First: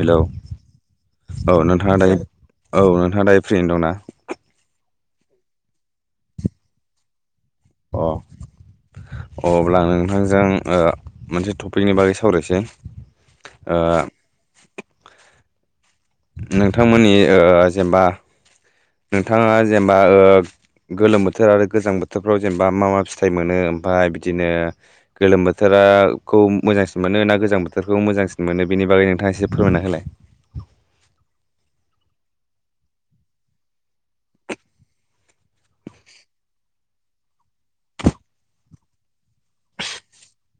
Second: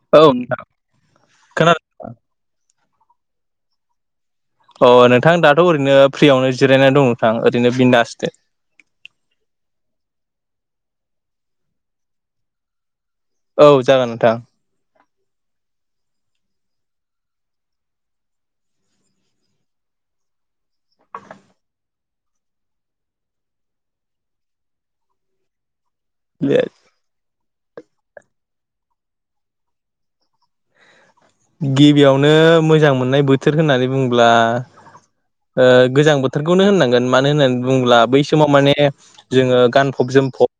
Hello औ नोंथां औ खोनादों नोंथाङा दायो औ नोंथाङा दायो फ्रिनो दंना? अ नोंथां दाथ' ओरैनो फ्रियावनो जिरायनानै दं नोंथां ओरैनो बिन्दास अ अब्ला नोंथांजों ओ मोनसे टपिकनि बागै सावरायसै। औ ओ जागोन नोंथां। नोंथांमोननि ओ जेनेबा नोंथाङा जेनेबा ओ गोलोम बोथोर आरो गोजां बोथोर बोथोरफ्राव जेनेबा मा मा फिथाइ मोनो ओमफ्राय बिदिनो गोलोम बोथोराखौ मोजांसिन मोनो ना गोजां बोथोरखौ मोजांसिन मोनो बेनि बागै नोंथाङा एसे फोरमायना होलाय। गिबियावनो मोजां मोननाय बोथोर होननानै बुङोब्ला ओ गोजां बोथोरखौनो होननांगोन मानो होननानै बुङोब्ला बै समाव माने जोङो गानफब जोमफब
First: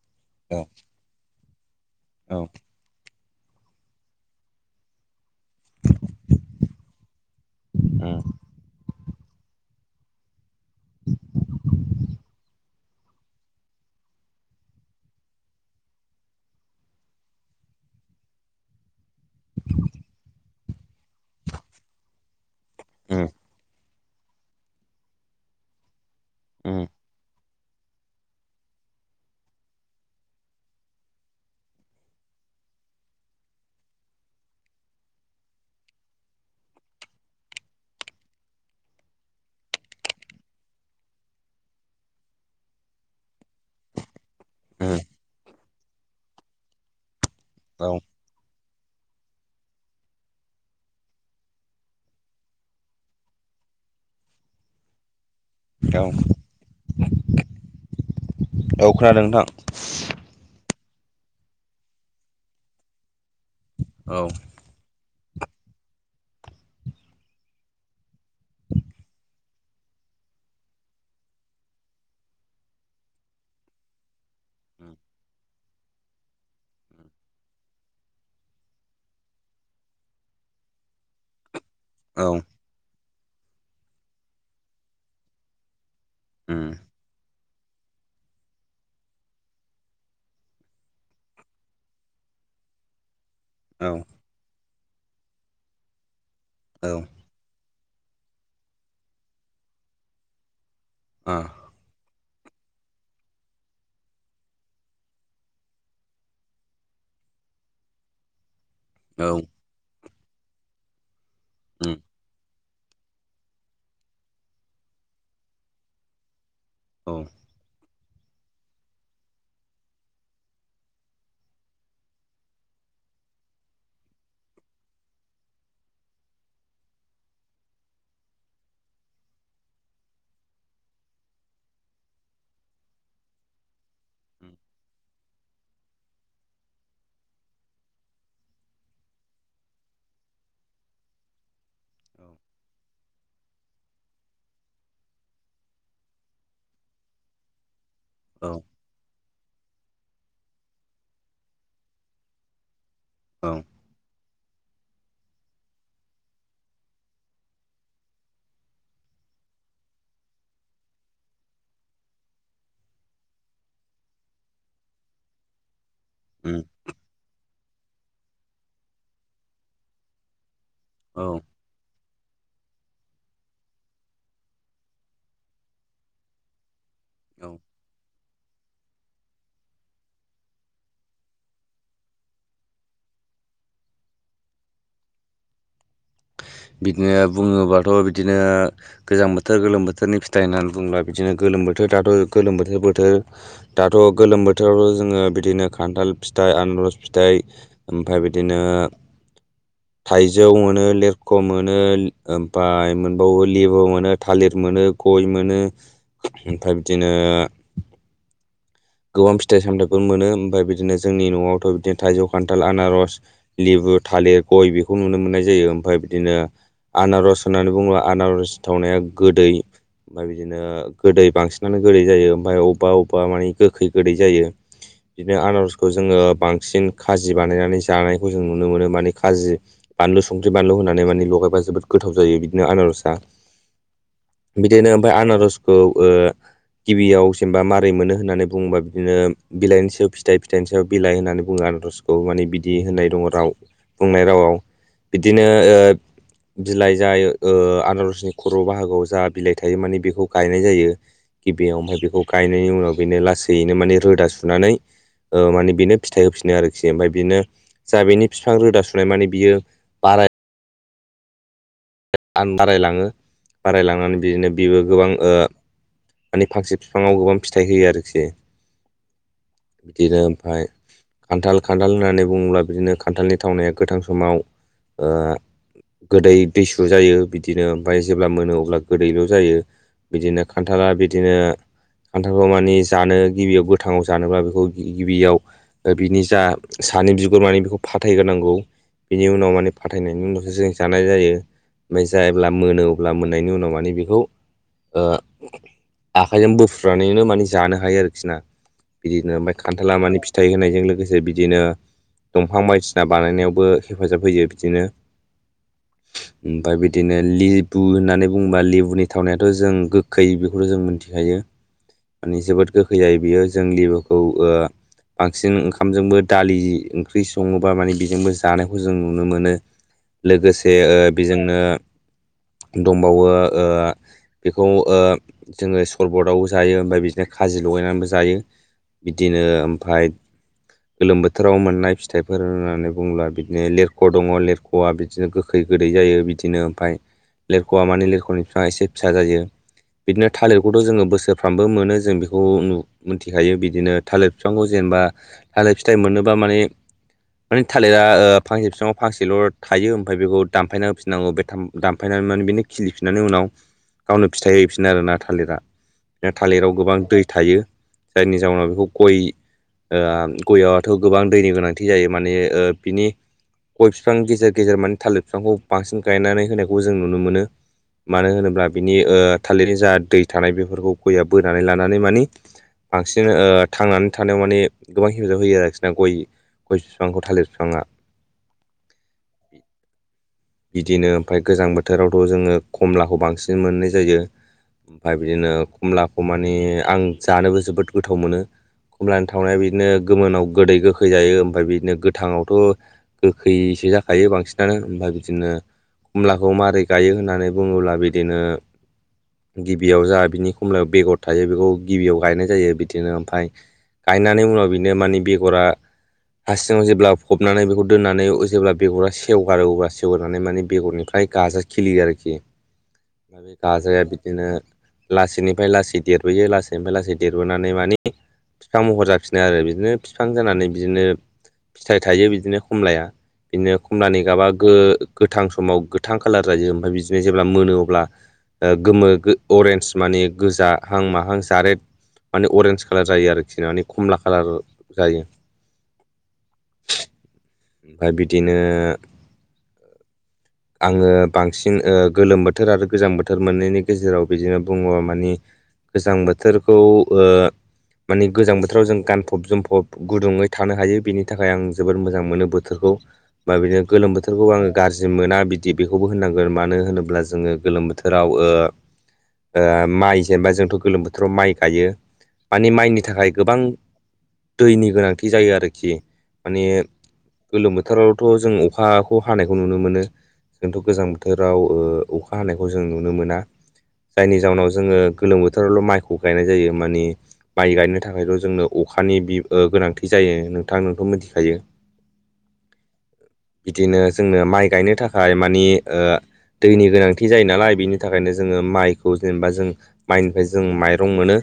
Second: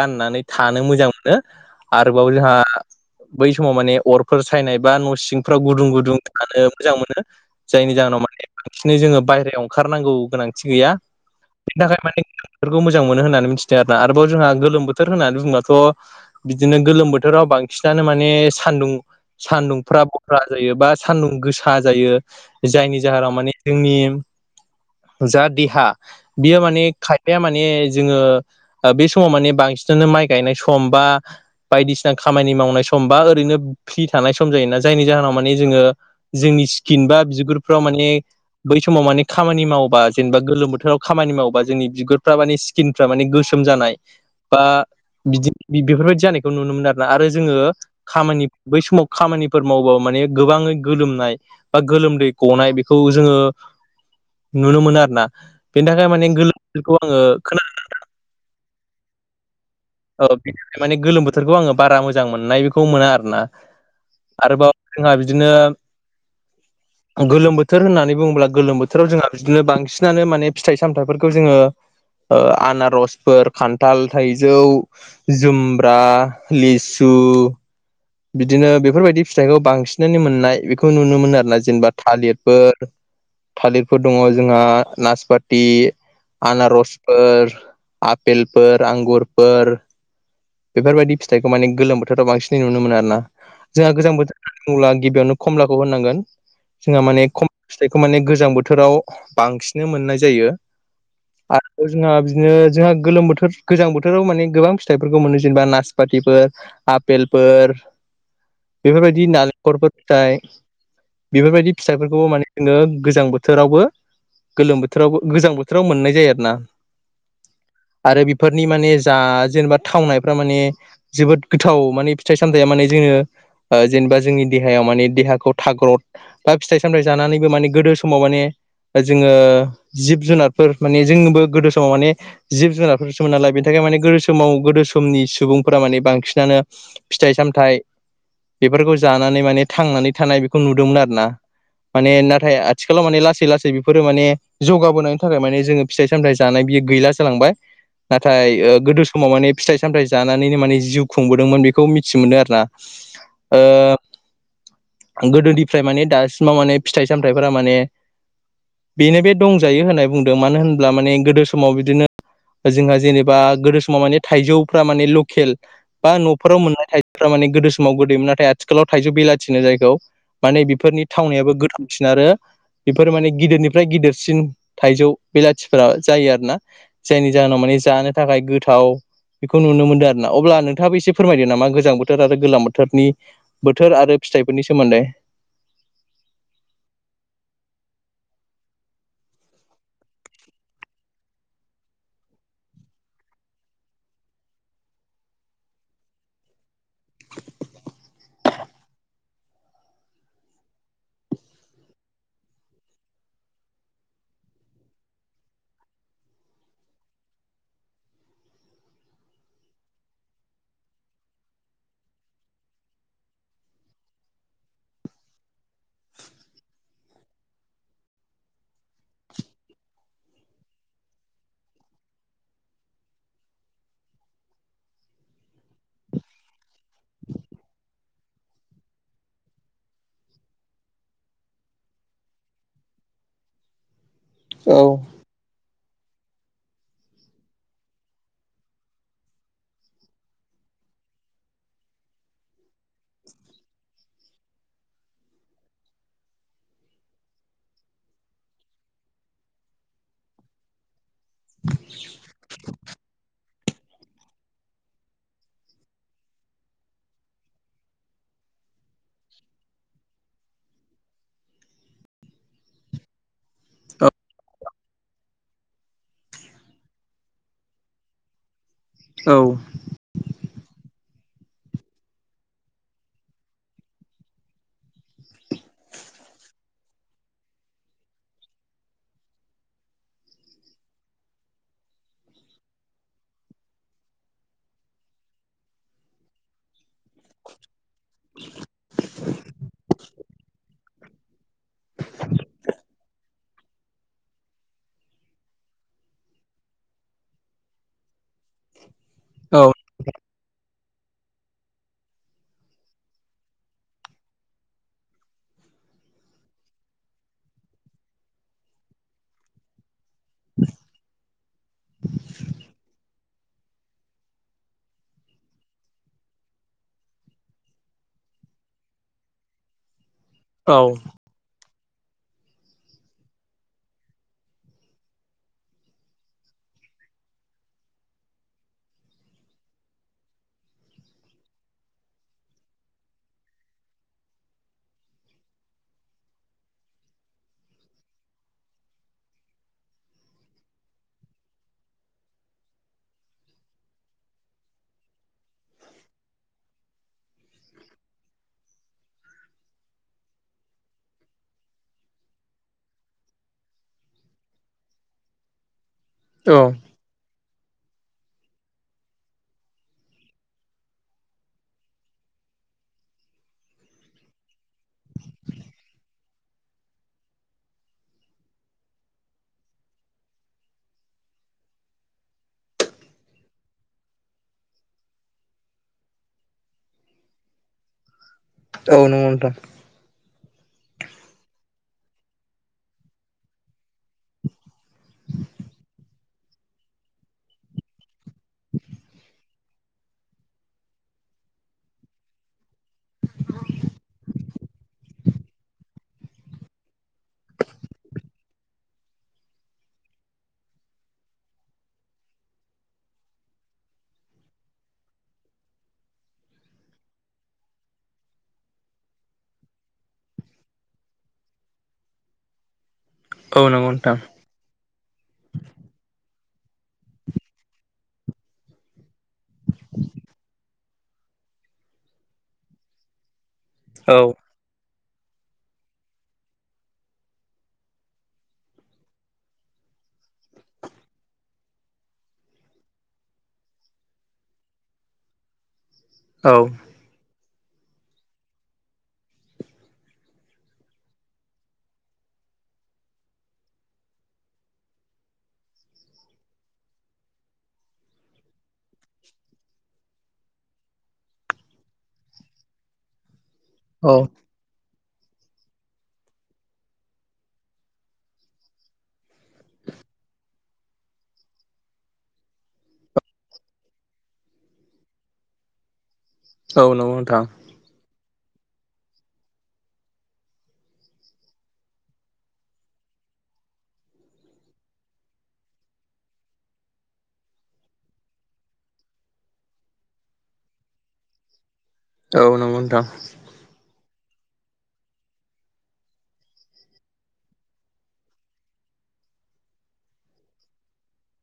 गाननानै औ थानो मोजां मोनो। आरोबाव औ जोंहा बै समाव माने अरफोर सायनाय बा न' सिं फ्राव गुदुं गुदुं थानो मोजां मोनो जायनि उम जाहोनाव माने बांसिनै जोङो बायहेरायाव ओं खारनांगौ गोनांथि गैया बेनि थाखाय मानेफोरखौ मोजां मोनो होननानै मिथिदों आ रोना आरोबाव जोंहा गोलोम बोथोर होननानै बुङोबाथ' बिदिनो गोलोम बोथोराव बांसिनानो माने सान्दुं सानदुंफ्रा फ्रा जायो बा सान्दुं गोसा जायो जायनि उम जाहोनाव माने जोंनि जा देहा बेयो माने उम खायफाया माने जोङो ओ बे समाव माने बांसिनानो माइ गायनाय सम बा बायदिसिना खामानि मावनाय सम बा ओरैनो फ्रि थानाय सम जायोना जायनि जाहोनाव माने जोङो जोंनि स्किन बा बिगुरफ्राव माने बै समाव माने खामानि मावबा जेनेबा गोलोम बोथोराव खामानि मावबा जोंनि बिगुरफ्रा माने स्किनफ्रा माने गोसोम जानाय बा उम बिदि बेफोरबायदि जानायखौ नुनो मोनो आरोना आरो जोङो औ खामानि बै समाव खामानिफोर मावबो माने गोबाङै गोलोमनाय बा गोलोमदै गनाय बेखौ जोङो नुनो मोनो आरो ना। बेनि औ थाखाय माने गोलोमखौ आङो खोन औ खोनादों नोंथां। औ बेनि माने गोलोम बोथोरखौ आङो बारा मोजां मोननाय बेखौ मोना आरो ना। औ। आरोबाव जोंहा बिदिनो [inaudible] गोलोम बोथोर होननानै बुङोब्ला गोलोम बोथोराव जोंहा बिदिनो बांसिनानो माने फिथाइ सामथाइफोरखौ जोङो ओ आनारसफोर खान्थाल थाइजौ जुमब्रा लिसु बिदिनो बेफोरबायदि फिथाइखौ बांसिनानो मोननाय बेखौ नुनो मोनो आरो ना जेनेबा औ थालिरफोर थालिरफोर दङ जोंहा नासपाथि उम आनारस फोर आफेलफोर आंगुरफोर बेफोरबायदि फिथाइखौ माने गोलोम बोथोराव बांसिनै नुनो मोनो आरो ना जोंहा औ गोजां बोथोर होनब्ला गिबियावनो खमलाखौ होनांगोन औ जोंहा माने खम फिथाइखौ माने गोजां बोथोराव बांसिनो मोननाय जायो। ओ आरो जोंहा बिदिनो जोंहा गोलोम बोथोर गोजां बोथोराव माने गोबां फिथाइ फोरखौ मोनो जेनबा नासपाथिफोर आफेलफोर औ बेफोरबायदि नाले खरफोर फिथाइ बेफोरबायदि उम फिथाइफोरखौबो माने जोङो गोजां बोथोरावबो गोलोम बोथोरावबो गोजां बोथोराव मोननाय जायो आरो ना औ आरो बेफोरनि माने जा जेनेबा थावनायफ्रा माने जोबोद गोथाव माने फिथाइ सामथाइया माने जोङो ओ जेनबा जोंनि देहायाव माने देहाखौ थाग्रद बा फिथाइ सामथाइ जानानैबो माने गोदो समाव माने जोङो जिब जुनारफोर माने जोंबो गोदो समाव माने जिब जुनारफोरसोमोन नालाय बेनि थाखाय माने गोदो उम समाव गोदो समनि सुबुंफोरा माने बांसिनानो फिथाइ सामथाइ बेफोरखौ जानानै माने थांनानै थानाय बेखौ नुदोंमोन आरो ना माने औ नाथाय आथिखालाव माने लासै लासै बेफोरो माने जौगाबोनायनि थाखाय माने जोङो फिथाइ सामथाइ जानाय बियो गैला जालांबाय नाथाय औ ओ गोदो समाव माने फिथाइ सामथाइ जानानैनो माने जिउ खुंबोदोंमोन बेखौ मिथि मोनो आरो ना औ ओ गोदोनिफ्राय माने दासिमाव माने फिथाइ सामथाइफोरा माने बेनो बे दंजायो होननाय बुंदों मानो होनब्ला माने गोदो समाव बिदिनो जोंहा जेनेबा गोदो समाव माने थाइजौफ्रा माने लकेल बा उम न'फोराव मोननाय थाइ फ्रा माने गोदो समाव गोदैमोन नाथाय आथिखालाव थाइजौ बेलाथिनो जायखौ माने बेफोरनि औ थावनायाबो गोथांसिन आरो बेफोर माने गिदिरनिफ्राय गिदिरसिन थाइजौ बेलाथिफोरा जायो आरो ना जायनि औ जाहोनाव माने जानो थाखाय गोथाव बेखौ नुनो मोनदों आरो ना अब्ला नोंथाङाबो एसे फोरमायदो नामा गोजां बोथोर आरो गोलोम बोथोरनि बोथोर आरो फिथाइफोरनि सोमोन्दै बिदिनो बुङोबाथ' बिदिनो गोजां बोथोर गोलोम बोथोरनि फिथाइ होननानै बुंङोब्ला बिदिनो गोलोम बोथोर दाथ' गोलोम बोथोर बोथोर दाथ' गोलोम बोथोरावथ' जोङो बिदिनो खान्थाल फिथाइ आनरस फिथाइ ओमफाय बिदिनो थाइजौ मोनो लेर ख' मोनो ओमफाय मोनबावो लिबु मोनो थालिर मोनो गय मोनो। ओमफाय बिदिनो गोबां फिथाइ सामथाइफोर मोनो ओमफाय बिदिनो जोंनि न'आवथ' बिदिनो थाइजौ खान्थाल आनारस लेबु थालिर गय बेखौ नुनो मोननाय जायो ओमफाय बिदिनो आनारस होननानै बुङोब्ला आनारस थावनाया गोदै ओमफाय बिदिनो गोदै बांसिनानो गोदै जायो ओमफाय अबबा अबबा माने गोखै गोदै जायो। बिदिनो आनारसखौ जोङो बांसिन खाजि बानायनानै जानायखौ जों नुनो मोनो माने खाजि बानलु संख्रि बानलु होनानै माने लगायबा जोबोद गोथाव जायो बिदिनो आनारसआ औ बिदिनो ओमफाय आनारसखौ ओ गिबियाव जेमबा मारै मोनो होननानै बुंबा बिदिनो बिलाइनि सायाव फिथाइ फिथाइनि सायाव बिलाइ होननानै बुङो आनसखौ माने बिदि होनाय दं राव बुंनाय रावआव बिदिनो ओ बिलाइ जाय ओ आनारसनि खर' बाहागोआव जा बिलाइ थायो माने बेखौ गायनाय जायो। गिबियाव ओमफाय बेखौ गायनायनि उनाव बेनो लासैनो माने रोदा सुनानै ओ माने बेनो फिथाइ होफिनो आरोखि ओमफाय बिनो जा बेनि बिफां रोदा सु नाय माने बियो बाराय बारायलाङो औ बारायलांनानै बिदिनो बेबो गोबां ओ माने फांसे बिफाङाव गोबां फिथाइ होयो आरोखि औ बिदिनो ओमफ्राय खान्थाल खान्थाल होननानै बुङोब्ला बिदिनो खान्थालनि थावनाया गोथां समाव गोदै दैसु जायो बिदिनो ओमफ्राय जेब्ला मोनो अब्ला गोदैल' जायो बिदिनो खान्थाल खान्थाला बिदिनो खान्थालखौ माने जानो गिबियाव गोथाङाव जानोब्ला बेखौ गिबियाव बिनि जा सानि बिगुर मानि बेखौ फाथायग्रोनांगौ बिनि उनाव माने फाथायनायनि उनावसो जों जानाय जायो ओमफ्राय जेब्ला मोनो अब्ला मोननायनि उनाव मानि बेखौ आखाइजों बोफ्रुनानैनो माने जानो हायो आरोखि ना बिदिनो ओमफ्राय खान्थाला मानि फिथाइ होनायजों लोगोसे बिदिनो दंफां बायदिसिना बानायनायावबो हेफाजाब होयो बिदिनो ओमफ्राय बिदिनो लेबु होननानै बुङोबा लेबुनि थावनायाथ' जों गो- गोखै बेखौथ' जों मिथिखायो माने जोबोद गोखै जायो बियो जों लिबुखौ बांसिन ओंखामजोंबो दालि ओंख्रि सङोबा माने बेजोंबो जानायखौ जों नुनो मोनो [inaudible] लोगोसे औ बेजोंनो दंबावो बेखौ जोङो सरबतआवबो जायो ओमफ्राय बिदिनो खाजि लगायनानैबो जायो बिदिनो ओमफ्राय गोलोम बोथोराव मोननाय फिथाइफोर होननानै बुङोबा बिदिनो लेरख' दङ लेरख' लेरखवा बिदिनो गोखै गोदै जायो बिदिनो ओमफ्राय लिरख'आ मानि लिरख'नि बिफांआ एसे फिसा जायो बिदिनो थालिरखौथ' जोङो बोसोरफ्रामबो मोनो जों बेखौ नु- मिथिखायो बिदिनो थालिर बिफांखौ जेनेबा थालिर फिथाइ मोननोबा माने माने थालिरा फांसे बिफाङाव फांसेल' थायो ओमफ्राय बेखौ दानफायना होफिननांगौ बे था- दानफायनानै माने बिनो खिलिफिननानै उनाव गावनो फिथाइ होहै फिनो आरोना थालिरा बिदिनो औ थालिराव गोबां दै थायो जायनि जाउनाव बेखौ गय गयावथ' गोबां दैनि गोनांथि जायो माने बिनि गय बिफां गेजेर गेजेर माने थालिर बिफांखौ बांसिन गायनानै होनायखौ जों नुनो मोनो मानो होनोब्ला बिनि थालिरनि जा दै थानाय बेफोरखौ गयआ बोनानै लानानै मानि बांसिन थांनानै थानायाव माने गोबां हेफाजाब होयो आरोखि ना गय गय बिफांखौ थालिर बिफांआ औ नंगौ नोंथां बिदिनो ओमफ्राय गोजां बोथोरावथ' जोङो कमलाखौ बांसिन मोननाय जायो ओमफ्राय बिदिनो कमलाखौ मानि आं जानोबो जोबोद गोथाव मोनो कमलानि थावनाया बिदिनो गोमोनाव गोदै गोखै जायो ओमफ्राय बिदिनो गोथांआवथ' गोखैयसो जाखायो बांसिनानो ओमफ्राय बिदिनो खमलाखौ मारै गायो होननानै बुङोब्ला बिदिनो गिबियाव जा बिनि खमलायाव बेगर थायो बेखौ गिबियाव गायनाय जायो बिदिनो ओमफ्राय गायनानै उनाव बिनो मानि बेगरा हासिङाव जेब्ला फबनानै बेखौ दोननानै जेब्ला बेगरा सेवगारो अब्ला सेवगारनानै माने बेगरनिफ्राय गाजा खिलियो आरोखि औ नंगौ गाजाया नोंथां। बिदिनो लासैनिफ्राय लासै देरबोयो लासैनिफ्राय लासै देरबोनानै मानि बिफां महर जाफिनो आरो बिदिनो बिफां जानानै बिदिनो फिथाइ थायो बिदिनो खमलाया बिदिनो औ खमलानि गाबा गोथां समाव गोथां कालार जायो ओमफ्राय बिदिनो जेब्ला मोनो अब्ला गोमो अरेन्ज मानि गोजा हां माहां जारेड माने अरेन्ज खाालार जायो आरोखि माने खमला खाालार जायो औ ओमफ्राय बिदिनो आङो बांसिन गोलोम बोथोर आरो गोजां बोथोर मोननैनि गेजेराव बिदिनो बुङो मानि गोजां बोथोरखौ ओ माने गोजां बोथोराव जों गानफब जोमफब गुदुङै थानो हायो बेनि थाखाय आं जोबोर मोजां मोनो बोथोरखौ बा बिनो औ गोलोम बोथोरखौबो आंङो गाज्रि मोना बिदि बेखौबो होननांगोन मानो होनोब्ला जोङो गोलोम बोथोराव ओ ओ माइ जेनेबा जोंथ' गोलोम बोथोराव माइ गायो। माने माइनि थाखाय गोबां दैनि गोनांथि जायो आरोखि। माने नंगौ नोंथां गोलोम बोथोरावथ' जों अखाखौ हानायखौ नुनो मोनो। जोंथ' गोजां बोथोराव ओ अखा हानायखौ जों नुनो मोना। जायनि जाउनाव जोंङो गोलोम बोथोरावल' माइखौ गायनाय जायो मानि माइ गायनो थाखायल' जोंनो अखानि बि गोनांथि जायो नोंथां नोंथ' मिथिखायो। औ नंगौ नोंथां। बिदिनो जोंनो माइ गायनो थाखाय मानि ओ दैनि गोनांथि जायो नालाय बिनि थाखायनो जोंङो माइखौ जेनेबा जों माइनिफ्राय जों माइरं मोनो।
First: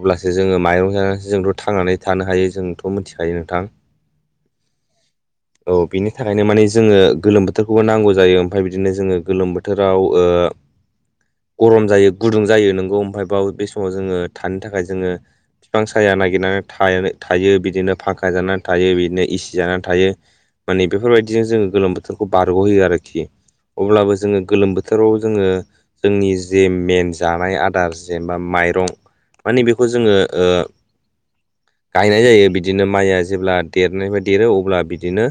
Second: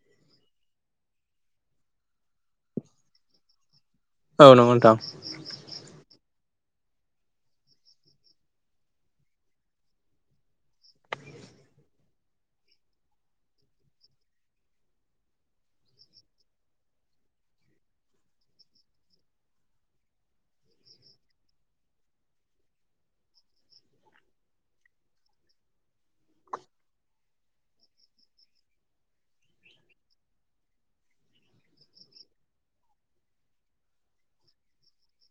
अब्लासो जोंङो माइरं जानानैसो जोंथ' थांनानै थानो हायो जोंथ' मिथिखायो नोंथां। औ नंगौ नोंथां। औ बिनि थाखायनो माने जोंङो गोलोम बोथोर खौ नांगौ जायो ओमफफ्राय बिदिनो जोंङो गोलोम बोथोराव ओ गरम जायो गुदुं जायो नोंगौ ओमफ्राय बाव बे समाव जोंङो थानो थाखाय जोंङो बिफां साया नागिरनानै था थायो बिदिनो फांखा जानानै थायो बिदिनो एसि जानानै थायो। माने बेफोरबायदिजों जोंङो गोलोम बोथोरखौ बारग'होयो आरोखि। अब्लाबो जोंङो गोलोम बोथोराव जोंङो जोंनि जे मेन जानाय आदार जेनेबा माइरं माने बेखौ जोंङो ओ गायनाय जायो बिदिनो माइआ जेब्ला देरनायनिफ्राय देरो अब्ला बिदिनो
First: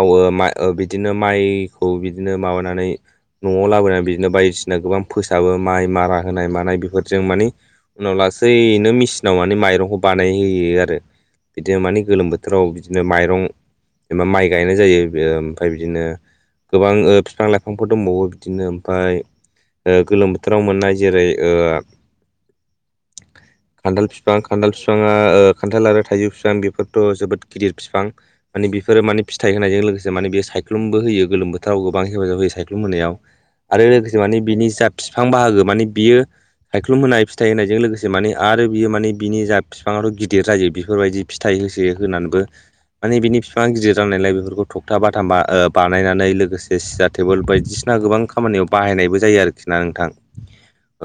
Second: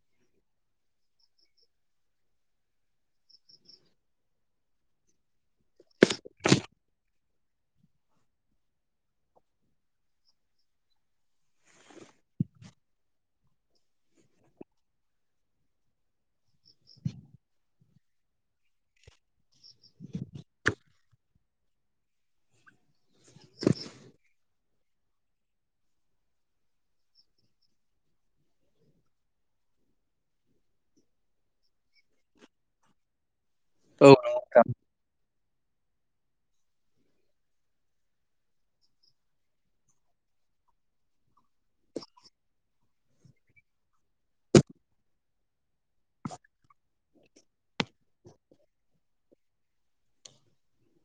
गावो मा बिदिनो माइखौ बिदिनो माबानानै न'आव लाबोनानै बिदिनो बायदिसिना गोबां फोसाबो माइ मारा होनाय मानाय बेफोरजों मानि उनाव लासैैनो मेचिनाव माने माइरंखौ बानायहोयो आरो बिदिनो मानि गोलोम बोथोराव बिदिनो माइरं जेनेबा माइ गायनाय जायो ओमफ्राय बिदिनो गोबां ओ बिफां लाइफांफोर दंबावो बिदिनो ओमफ्राय गोलोम बोथोराव मोननाय जेरै ओ खान्थाल फिफां खान्थाल बिफाङा खान्थाल आरो थाइजौ फिफां बेफोरथ' जोबोद गिदिर फिफां माने बेफोरो माने फिथाइ होनायजों लोगोसे माने बे सायख्लुमबो होयो गोलोम बोथ बोथोराव गोबां हेफाजाब होयो सायख्लुम होनायाव आरो औ लोगोसे माने बिनि जा बिफां बाहागो माने बियो सायख्लुम होनाय फिथाइ होनायजों लोगोसे माने आरो बियो माने बिनि जा बिफाङाथ' गिदिर जायो बेफोरबायदि फिथाइ होसो होनानैबो माने बिनि बिफां गिदिर जानायलाय बेफोरखौ थगथा बाथाम बानायनानै लोगोसे सियार टेबोल बायदिसिना गोबां खामानियाव बाहायनायबो जायो आरोखि ना नोंथां।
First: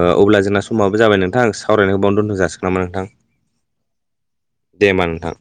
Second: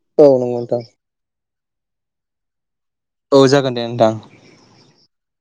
अब्ला नंगौ जोंना नोंथां समाबो जाबाय नोंथां सावरायनायखौ बावनो दोनथ' जासिगोन नामा नोंथां औ जागोन दे नोंथां दे होमबा नोंथां